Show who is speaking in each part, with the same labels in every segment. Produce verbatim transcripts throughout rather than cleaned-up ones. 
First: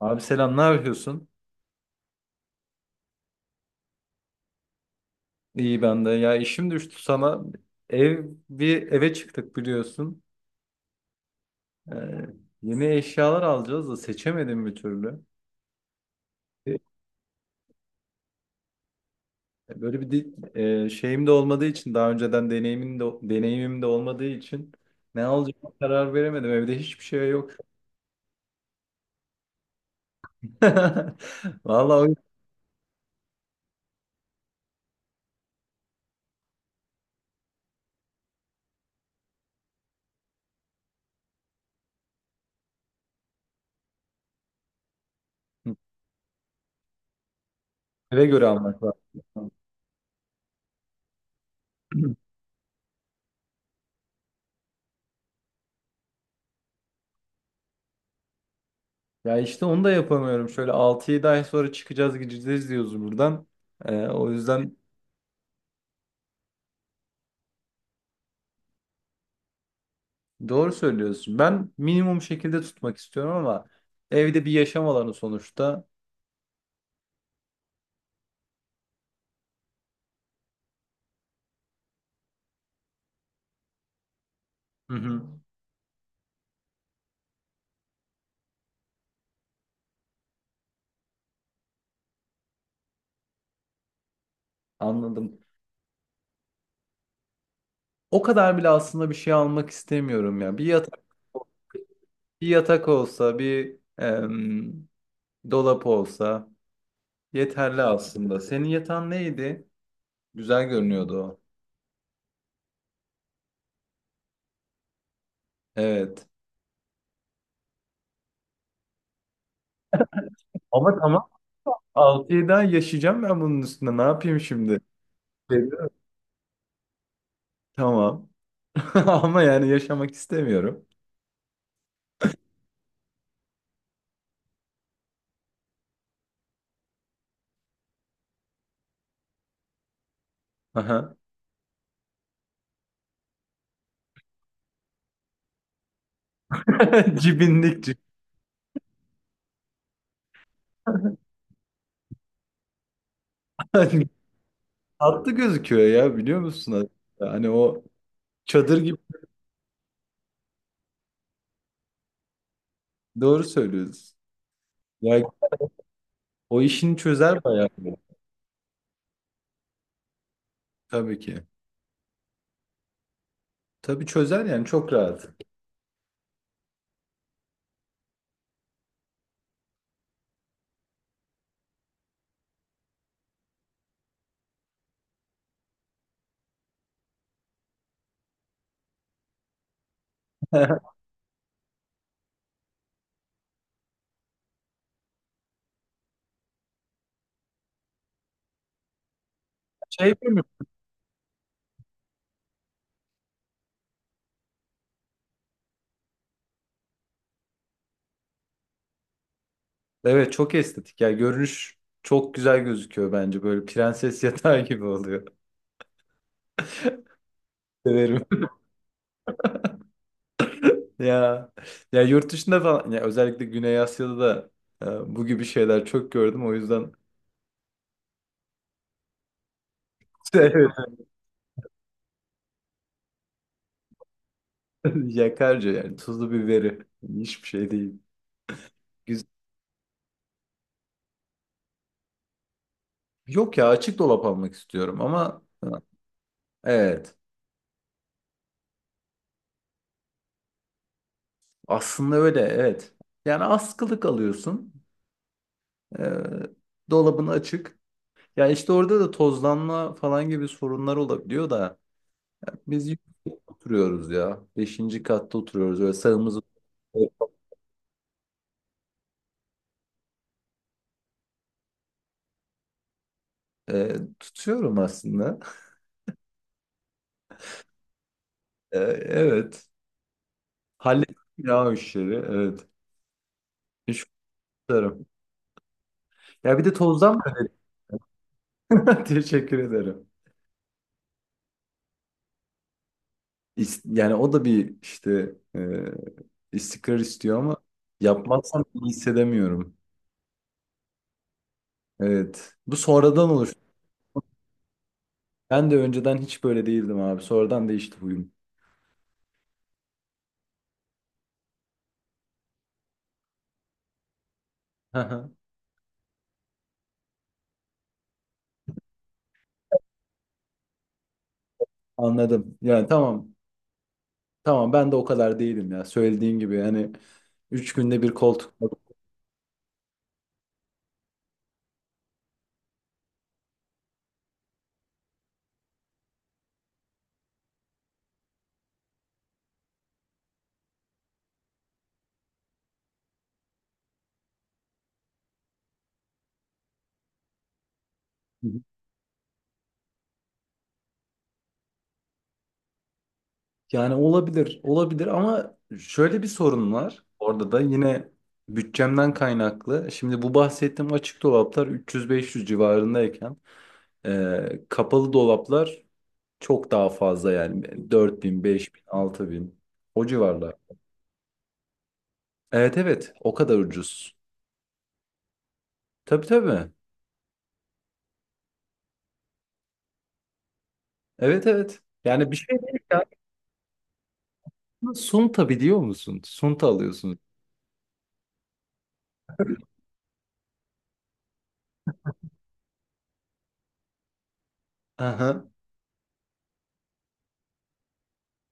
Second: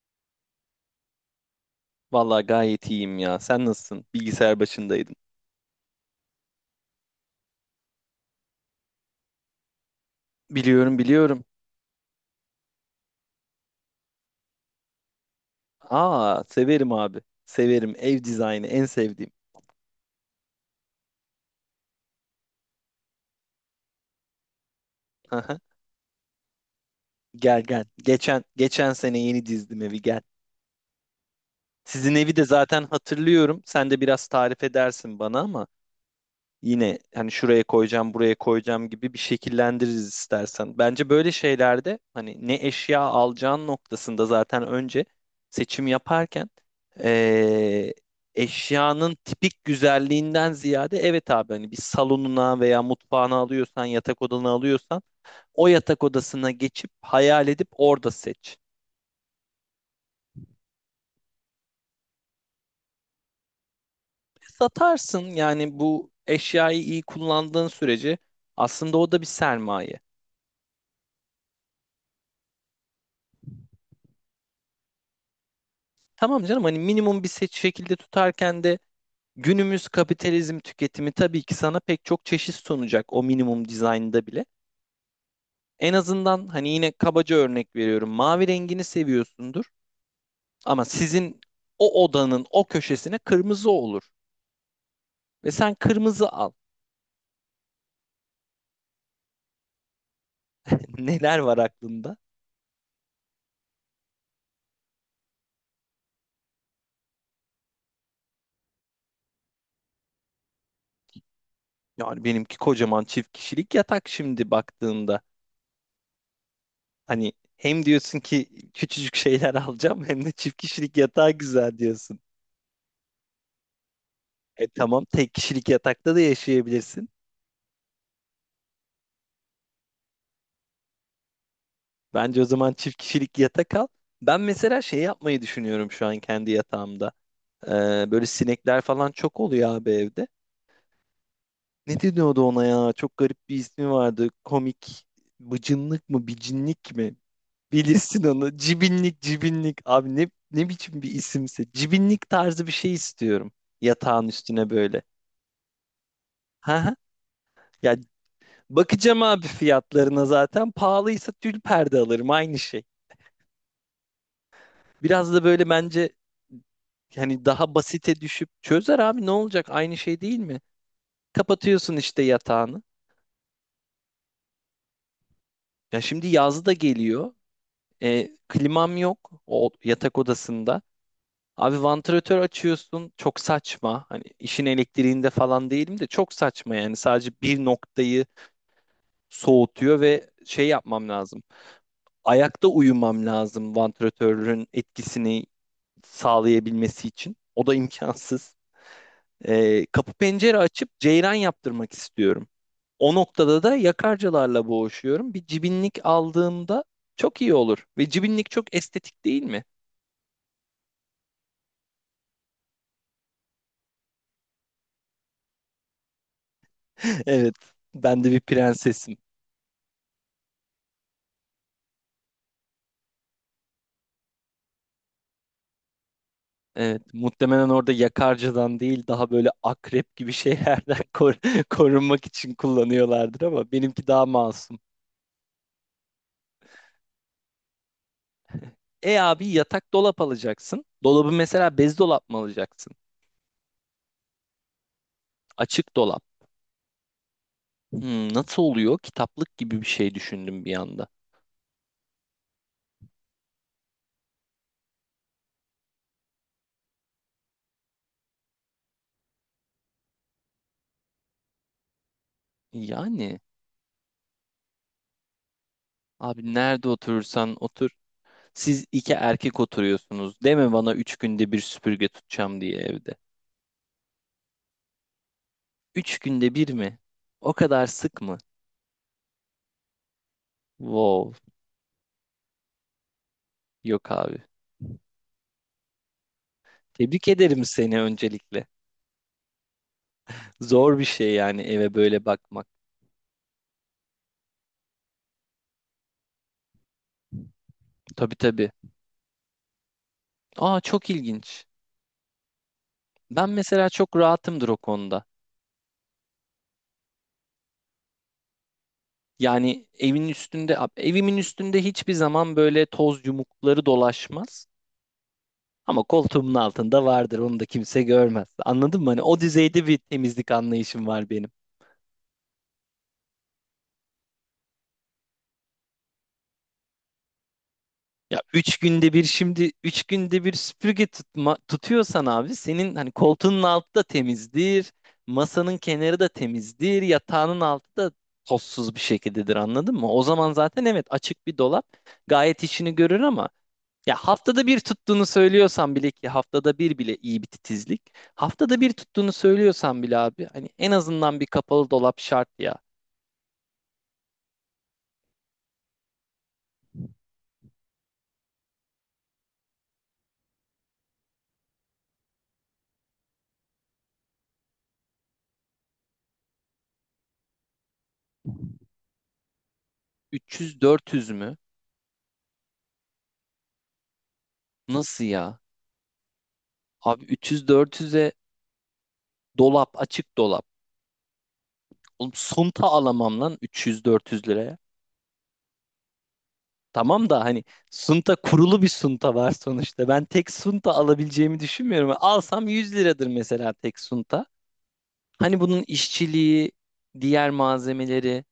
Speaker 1: Abi selam, ne yapıyorsun?
Speaker 2: Vallahi gayet iyiyim ya. Sen nasılsın? Bilgisayar başındaydın.
Speaker 1: İyi ben de. Ya işim düştü sana. Ev Bir eve çıktık biliyorsun.
Speaker 2: Biliyorum, biliyorum.
Speaker 1: Ee, Yeni eşyalar alacağız da seçemedim bir türlü.
Speaker 2: Aa,
Speaker 1: Ee,
Speaker 2: severim abi. Severim. Ev dizaynı en sevdiğim.
Speaker 1: Böyle bir di- e, Şeyim de olmadığı için daha önceden deneyimin de deneyimim de olmadığı için ne
Speaker 2: Aha.
Speaker 1: alacağıma karar veremedim. Evde hiçbir şey yok.
Speaker 2: Gel gel. Geçen geçen sene yeni dizdim evi, gel.
Speaker 1: Vallahi o
Speaker 2: Sizin
Speaker 1: yüzden
Speaker 2: evi de zaten hatırlıyorum. Sen de biraz tarif edersin bana ama yine hani şuraya koyacağım, buraya koyacağım gibi bir şekillendiririz istersen. Bence böyle şeylerde hani ne eşya alacağın noktasında zaten önce seçim yaparken eee,
Speaker 1: eve göre almak lazım.
Speaker 2: eşyanın tipik güzelliğinden ziyade evet abi hani bir salonuna veya mutfağına alıyorsan, yatak odana alıyorsan o yatak odasına geçip hayal edip orada seç.
Speaker 1: Ya işte onu da yapamıyorum. Şöyle altı yedi ay sonra çıkacağız gideceğiz diyoruz buradan. Ee, o yüzden
Speaker 2: Satarsın yani bu eşyayı iyi kullandığın sürece, aslında o da bir sermaye.
Speaker 1: doğru söylüyorsun. Ben minimum şekilde tutmak istiyorum ama evde bir yaşam alanı sonuçta.
Speaker 2: Tamam canım, hani minimum bir seç şekilde tutarken de günümüz kapitalizm tüketimi tabii ki sana pek çok çeşit sunacak o minimum dizaynda bile.
Speaker 1: Hı hı.
Speaker 2: En azından hani yine kabaca örnek veriyorum, mavi rengini seviyorsundur ama sizin o odanın o köşesine kırmızı olur
Speaker 1: Anladım.
Speaker 2: ve sen kırmızı al.
Speaker 1: O kadar bile aslında bir şey almak istemiyorum ya. Bir yatak,
Speaker 2: Neler var aklında?
Speaker 1: bir yatak olsa, bir em, dolap olsa yeterli aslında. Senin yatan neydi? Güzel görünüyordu o.
Speaker 2: Yani benimki kocaman çift kişilik yatak. Şimdi baktığında
Speaker 1: Evet.
Speaker 2: hani hem diyorsun ki küçücük şeyler alacağım hem de çift kişilik
Speaker 1: Ama tamam.
Speaker 2: yatağı güzel diyorsun.
Speaker 1: altı yedi ay yaşayacağım ben bunun üstüne. Ne yapayım
Speaker 2: E
Speaker 1: şimdi?
Speaker 2: tamam, tek kişilik
Speaker 1: Seviyorum.
Speaker 2: yatakta da yaşayabilirsin.
Speaker 1: Tamam. Ama yani yaşamak istemiyorum.
Speaker 2: Bence o zaman çift kişilik yatak al. Ben mesela şey yapmayı düşünüyorum şu an kendi yatağımda. Ee, böyle sinekler falan çok oluyor abi evde.
Speaker 1: Aha.
Speaker 2: Ne deniyordu ona ya? Çok garip bir ismi vardı. Komik. Bıcınlık mı? Bicinlik mi?
Speaker 1: Cibinlik.
Speaker 2: Bilirsin onu. Cibinlik, cibinlik. Abi ne, ne biçim bir isimse. Cibinlik tarzı bir şey istiyorum. Yatağın üstüne böyle.
Speaker 1: Tatlı gözüküyor ya biliyor musun
Speaker 2: Ha ha.
Speaker 1: aslında? Hani o
Speaker 2: Ya
Speaker 1: çadır gibi,
Speaker 2: bakacağım abi fiyatlarına zaten. Pahalıysa tül perde alırım. Aynı şey.
Speaker 1: doğru söylüyoruz. Ya
Speaker 2: Biraz da böyle bence,
Speaker 1: o işini çözer
Speaker 2: hani
Speaker 1: bayağı.
Speaker 2: daha basite düşüp çözer abi, ne olacak, aynı şey değil mi?
Speaker 1: Tabii ki.
Speaker 2: Kapatıyorsun işte yatağını.
Speaker 1: Tabii çözer yani çok rahat.
Speaker 2: Ya şimdi yaz da geliyor. E, klimam yok o yatak odasında. Abi vantilatör açıyorsun, çok saçma. Hani işin elektriğinde falan değilim de çok saçma yani, sadece bir noktayı soğutuyor ve şey yapmam lazım. Ayakta uyumam lazım vantilatörün etkisini sağlayabilmesi için. O da imkansız. E,
Speaker 1: Şey
Speaker 2: kapı
Speaker 1: değil mi?
Speaker 2: pencere açıp ceyran yaptırmak istiyorum. O noktada da yakarcılarla boğuşuyorum. Bir cibinlik aldığımda çok iyi olur. Ve cibinlik çok estetik değil mi?
Speaker 1: Evet çok estetik. Ya görünüş çok güzel gözüküyor bence. Böyle prenses yatağı gibi oluyor.
Speaker 2: Evet,
Speaker 1: Severim.
Speaker 2: ben de bir prensesim.
Speaker 1: Ya ya yurt dışında falan ya özellikle Güney Asya'da da e, bu gibi şeyler çok gördüm. O yüzden
Speaker 2: Evet, muhtemelen orada yakarcadan değil daha böyle akrep gibi
Speaker 1: evet.
Speaker 2: şeylerden kor- korunmak için kullanıyorlardır ama benimki daha masum.
Speaker 1: Yakarca yani tuzlu biberi hiçbir şey değil.
Speaker 2: E abi yatak, dolap alacaksın. Dolabı mesela bez dolap mı alacaksın?
Speaker 1: Yok ya açık dolap almak istiyorum ama
Speaker 2: Açık
Speaker 1: e,
Speaker 2: dolap.
Speaker 1: evet,
Speaker 2: Hmm, nasıl oluyor? Kitaplık gibi bir şey düşündüm bir anda.
Speaker 1: aslında öyle evet. Yani askılık alıyorsun, ee, dolabın açık. Ya işte orada da tozlanma falan gibi sorunlar olabiliyor da biz yüksek
Speaker 2: Yani
Speaker 1: oturuyoruz ya. Beşinci katta oturuyoruz öyle sağımızı...
Speaker 2: abi nerede oturursan otur. Siz iki erkek oturuyorsunuz. Deme bana üç günde bir süpürge tutacağım diye evde.
Speaker 1: Ee, tutuyorum aslında.
Speaker 2: Üç günde bir mi? O kadar sık mı?
Speaker 1: Ee, evet, hallettim
Speaker 2: Wow.
Speaker 1: ya o işleri, evet.
Speaker 2: Yok
Speaker 1: Teşekkür
Speaker 2: abi.
Speaker 1: ederim. Ya bir de tozdan...
Speaker 2: Tebrik ederim seni öncelikle.
Speaker 1: Teşekkür ederim.
Speaker 2: Zor bir şey yani, eve böyle bakmak.
Speaker 1: İs- Yani o da bir işte, e, İstikrar istiyor ama
Speaker 2: Tabii
Speaker 1: yapmazsam
Speaker 2: tabii.
Speaker 1: iyi hissedemiyorum.
Speaker 2: Aa çok ilginç.
Speaker 1: Evet. Bu sonradan
Speaker 2: Ben
Speaker 1: olur.
Speaker 2: mesela çok rahatımdır o konuda.
Speaker 1: Ben de önceden hiç böyle değildim abi. Sonradan değişti huyum.
Speaker 2: Yani evin üstünde, evimin üstünde hiçbir zaman böyle toz yumukları dolaşmaz.
Speaker 1: Hı hı.
Speaker 2: Ama koltuğumun altında vardır. Onu da kimse görmez. Anladın mı? Hani o düzeyde bir temizlik anlayışım var benim.
Speaker 1: Anladım. Yani tamam. Tamam, ben de o kadar değilim ya. Söylediğin gibi hani üç günde bir
Speaker 2: Ya
Speaker 1: koltuk. Hı
Speaker 2: üç günde bir, şimdi üç günde bir süpürge tutma, tutuyorsan abi senin hani koltuğunun altı da temizdir. Masanın kenarı da temizdir. Yatağının altı da tozsuz bir şekildedir, anladın mı? O zaman zaten, evet, açık bir dolap gayet işini görür ama ya haftada bir tuttuğunu söylüyorsan bile, ki haftada bir bile iyi bir titizlik.
Speaker 1: hı.
Speaker 2: Haftada bir tuttuğunu söylüyorsan bile abi, hani en azından bir kapalı dolap şart ya.
Speaker 1: Yani olabilir. Olabilir ama şöyle bir sorun var. Orada da yine bütçemden kaynaklı. Şimdi bu bahsettiğim açık dolaplar üç yüz beş yüz civarındayken e, kapalı dolaplar çok daha fazla, yani dört bin, beş bin, altı bin, o civarlar.
Speaker 2: üç yüz dört yüz mü?
Speaker 1: Evet evet, o kadar ucuz.
Speaker 2: Nasıl ya?
Speaker 1: Tabii tabii.
Speaker 2: Abi üç yüz dört yüze dolap, açık dolap.
Speaker 1: Evet evet. Yani
Speaker 2: Oğlum,
Speaker 1: bir şey değil
Speaker 2: sunta
Speaker 1: ya.
Speaker 2: alamam lan üç yüz dört yüz liraya.
Speaker 1: Sunta biliyor musun? Sunta alıyorsun.
Speaker 2: Tamam da hani sunta kurulu bir sunta var sonuçta. Ben tek sunta alabileceğimi düşünmüyorum. Alsam yüz liradır mesela tek sunta.
Speaker 1: Aha.
Speaker 2: Hani bunun işçiliği, diğer malzemeleri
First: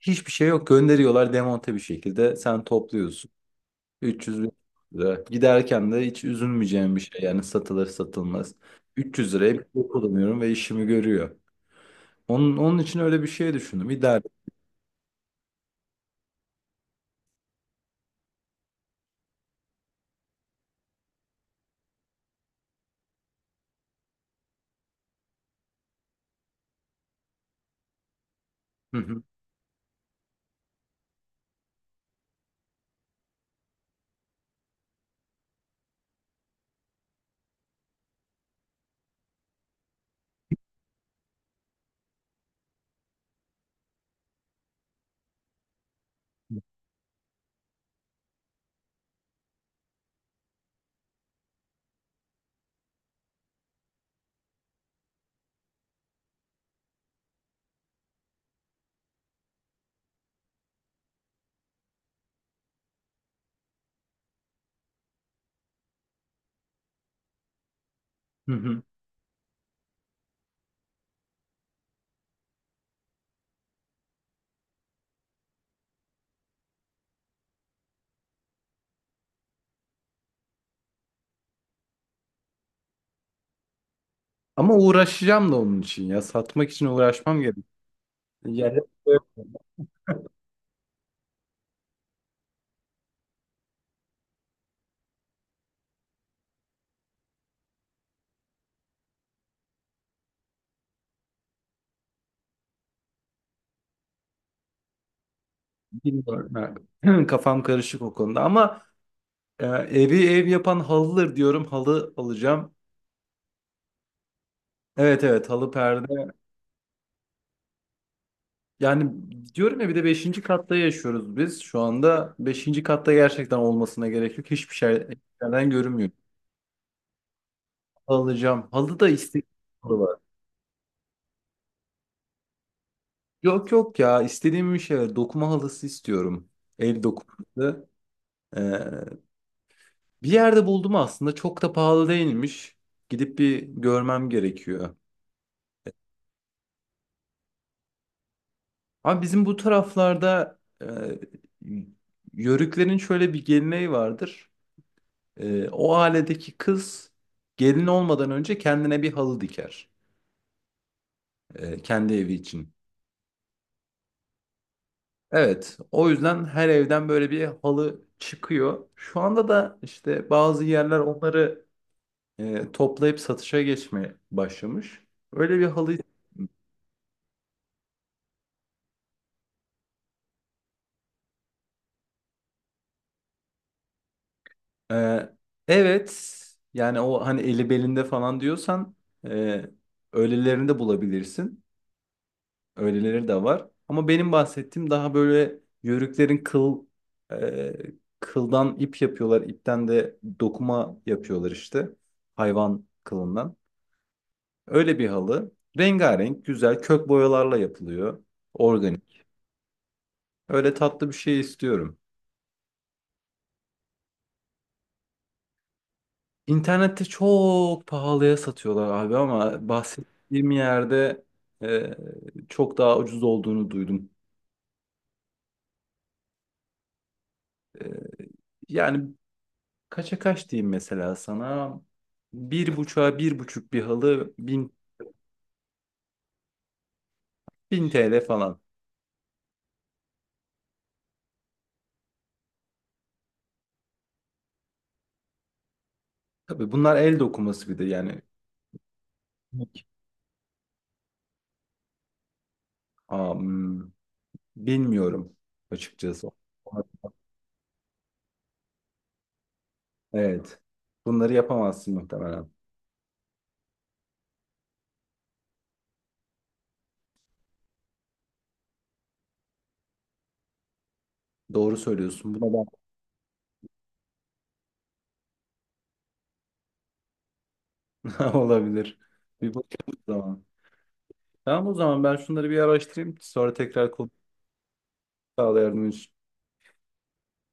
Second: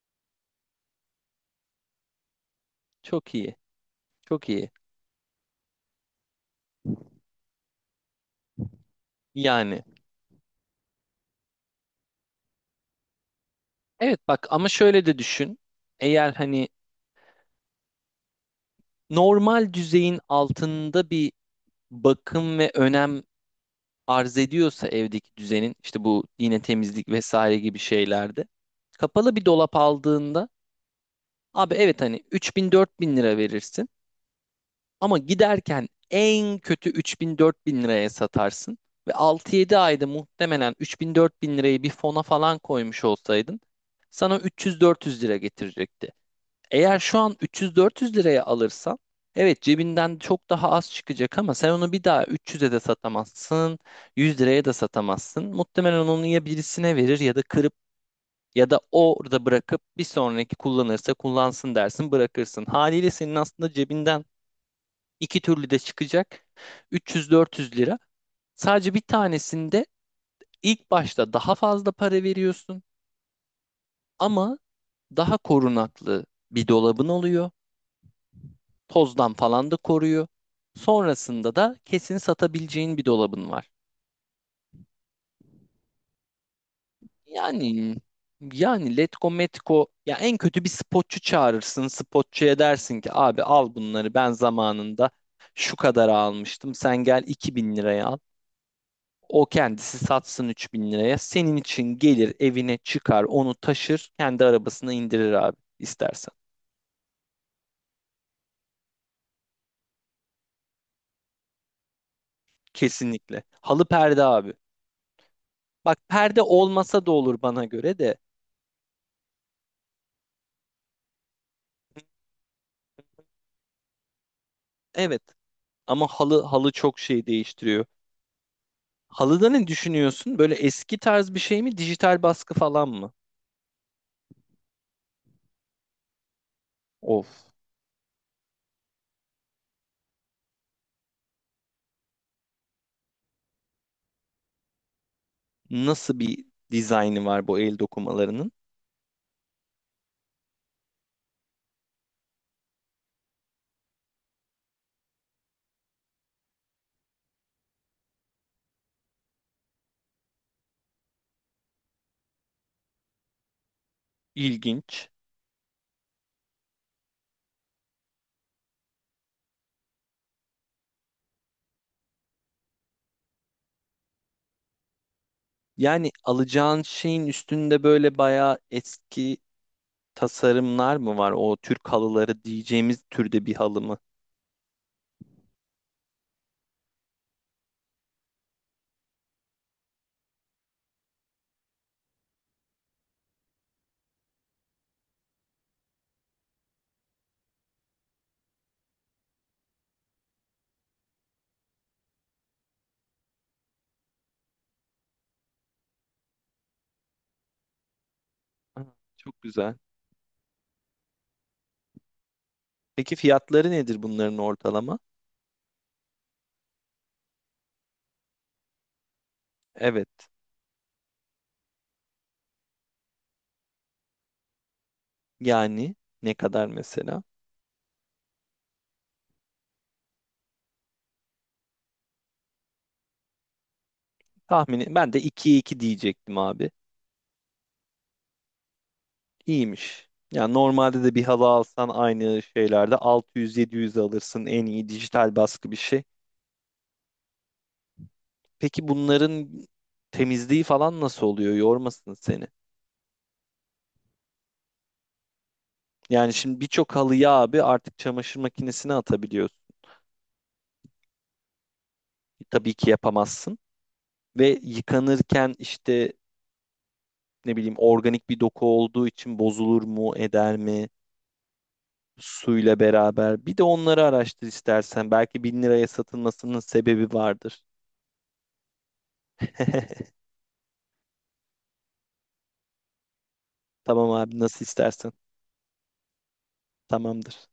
Speaker 1: Hiçbir şey yok. Gönderiyorlar demonte bir şekilde. Sen topluyorsun.
Speaker 2: çok iyi.
Speaker 1: 300
Speaker 2: Çok
Speaker 1: bin
Speaker 2: iyi.
Speaker 1: lira. Giderken de hiç üzülmeyeceğim bir şey. Yani satılır satılmaz. Üç yüz liraya bir
Speaker 2: Yani
Speaker 1: şey kullanıyorum ve işimi görüyor. Onun, onun için öyle bir şey düşündüm. İdare.
Speaker 2: evet, bak ama şöyle de düşün. Eğer hani normal düzeyin altında bir bakım ve önem arz ediyorsa evdeki düzenin, işte bu yine temizlik vesaire gibi şeylerde
Speaker 1: Hı hı.
Speaker 2: kapalı bir dolap aldığında abi, evet hani 3000 bin lira verirsin ama giderken en kötü 3000 bin liraya satarsın ve altı yedi ayda muhtemelen 3000 bin lirayı bir fona falan koymuş olsaydın sana üç yüz dört yüz lira getirecekti. Eğer şu an üç yüz dört yüz liraya alırsan evet cebinden çok daha az çıkacak ama sen onu bir daha üç yüze de satamazsın, yüz liraya da satamazsın. Muhtemelen onu ya birisine verir, ya da kırıp, ya da orada bırakıp bir sonraki kullanırsa kullansın dersin, bırakırsın. Haliyle senin aslında cebinden iki türlü de çıkacak üç yüz dört yüz lira.
Speaker 1: Hı hı.
Speaker 2: Sadece bir tanesinde ilk başta daha fazla para veriyorsun ama daha korunaklı bir dolabın oluyor. Tozdan falan da koruyor. Sonrasında da kesin satabileceğin bir dolabın var.
Speaker 1: Ama uğraşacağım da onun için ya. Satmak için uğraşmam gerek.
Speaker 2: Yani
Speaker 1: Yani
Speaker 2: yani Letgo Metko, ya en kötü bir spotçu çağırırsın. Spotçuya dersin ki abi al bunları, ben zamanında şu kadar almıştım. Sen gel iki bin liraya al. O kendisi satsın üç bin liraya. Senin için gelir, evine çıkar, onu taşır, kendi arabasına indirir abi, istersen.
Speaker 1: bilmiyorum. Ha. Kafam karışık o konuda ama e, evi ev yapan halıdır diyorum. Halı alacağım.
Speaker 2: Kesinlikle. Halı perde abi.
Speaker 1: Evet evet, halı
Speaker 2: Bak
Speaker 1: perde.
Speaker 2: perde olmasa da olur bana göre de.
Speaker 1: Yani diyorum ya, bir de beşinci katta yaşıyoruz biz. Şu anda beşinci katta gerçekten olmasına gerek yok. Hiçbir şey
Speaker 2: Evet.
Speaker 1: şeyden
Speaker 2: Ama
Speaker 1: görünmüyor.
Speaker 2: halı, halı çok şey değiştiriyor.
Speaker 1: Alacağım. Halı da istediğim
Speaker 2: Halıda ne
Speaker 1: halı var.
Speaker 2: düşünüyorsun? Böyle eski tarz bir şey mi? Dijital baskı falan mı?
Speaker 1: Yok yok ya, istediğim bir şey var. Dokuma halısı istiyorum. El
Speaker 2: Of.
Speaker 1: dokuması. Bir yerde buldum aslında, çok da pahalı değilmiş. Gidip bir görmem gerekiyor.
Speaker 2: Nasıl bir dizaynı var bu el dokumalarının?
Speaker 1: Ama bizim bu taraflarda e, yörüklerin şöyle bir geleneği vardır. E, o ailedeki kız gelin olmadan önce kendine bir halı diker. E, kendi evi için.
Speaker 2: İlginç.
Speaker 1: Evet, o yüzden her evden böyle bir halı çıkıyor. Şu anda da işte bazı yerler onları e, toplayıp satışa geçmeye başlamış. Öyle bir halı...
Speaker 2: Yani alacağın şeyin üstünde böyle bayağı eski tasarımlar mı var? O Türk halıları diyeceğimiz türde bir halı mı?
Speaker 1: Ee, evet, yani o hani eli belinde falan diyorsan e, öylelerini de bulabilirsin. Öyleleri de var. Ama benim bahsettiğim daha böyle yörüklerin kıl, e, kıldan ip yapıyorlar, ipten de dokuma yapıyorlar işte. Hayvan kılından. Öyle bir halı. Rengarenk, güzel kök boyalarla yapılıyor.
Speaker 2: Aa,
Speaker 1: Organik.
Speaker 2: çok güzel.
Speaker 1: Öyle tatlı bir şey istiyorum.
Speaker 2: Peki fiyatları nedir bunların ortalama?
Speaker 1: İnternette çok pahalıya satıyorlar abi ama
Speaker 2: Evet.
Speaker 1: bahsettiğim yerde e, çok daha ucuz olduğunu duydum.
Speaker 2: Yani ne kadar mesela?
Speaker 1: E, Yani kaça kaç diyeyim mesela sana? Bir buçuğa bir buçuk bir halı bin,
Speaker 2: Tahmini ben de 2 iki diyecektim abi.
Speaker 1: bin T L falan.
Speaker 2: İyiymiş. Yani normalde de bir halı alsan aynı şeylerde altı yüz yedi yüz alırsın, en iyi dijital baskı bir şey.
Speaker 1: Tabii bunlar el dokuması bir de yani...
Speaker 2: Peki bunların temizliği falan nasıl oluyor? Yormasın seni.
Speaker 1: am, Bilmiyorum açıkçası.
Speaker 2: Yani şimdi birçok halıyı abi artık çamaşır makinesine atabiliyorsun.
Speaker 1: Evet. Bunları yapamazsın muhtemelen.
Speaker 2: Tabii ki yapamazsın. Ve yıkanırken işte, ne bileyim, organik bir doku olduğu için bozulur mu, eder mi
Speaker 1: Doğru söylüyorsun. Buna
Speaker 2: suyla beraber? Bir de onları araştır istersen. Belki bin liraya satılmasının sebebi vardır.
Speaker 1: da olabilir. Bir bakayım o zaman. Tamam o zaman, ben şunları bir araştırayım. Sonra tekrar
Speaker 2: Tamam
Speaker 1: konuşalım.
Speaker 2: abi, nasıl istersen.
Speaker 1: Sağ ol yardımın
Speaker 2: Tamamdır.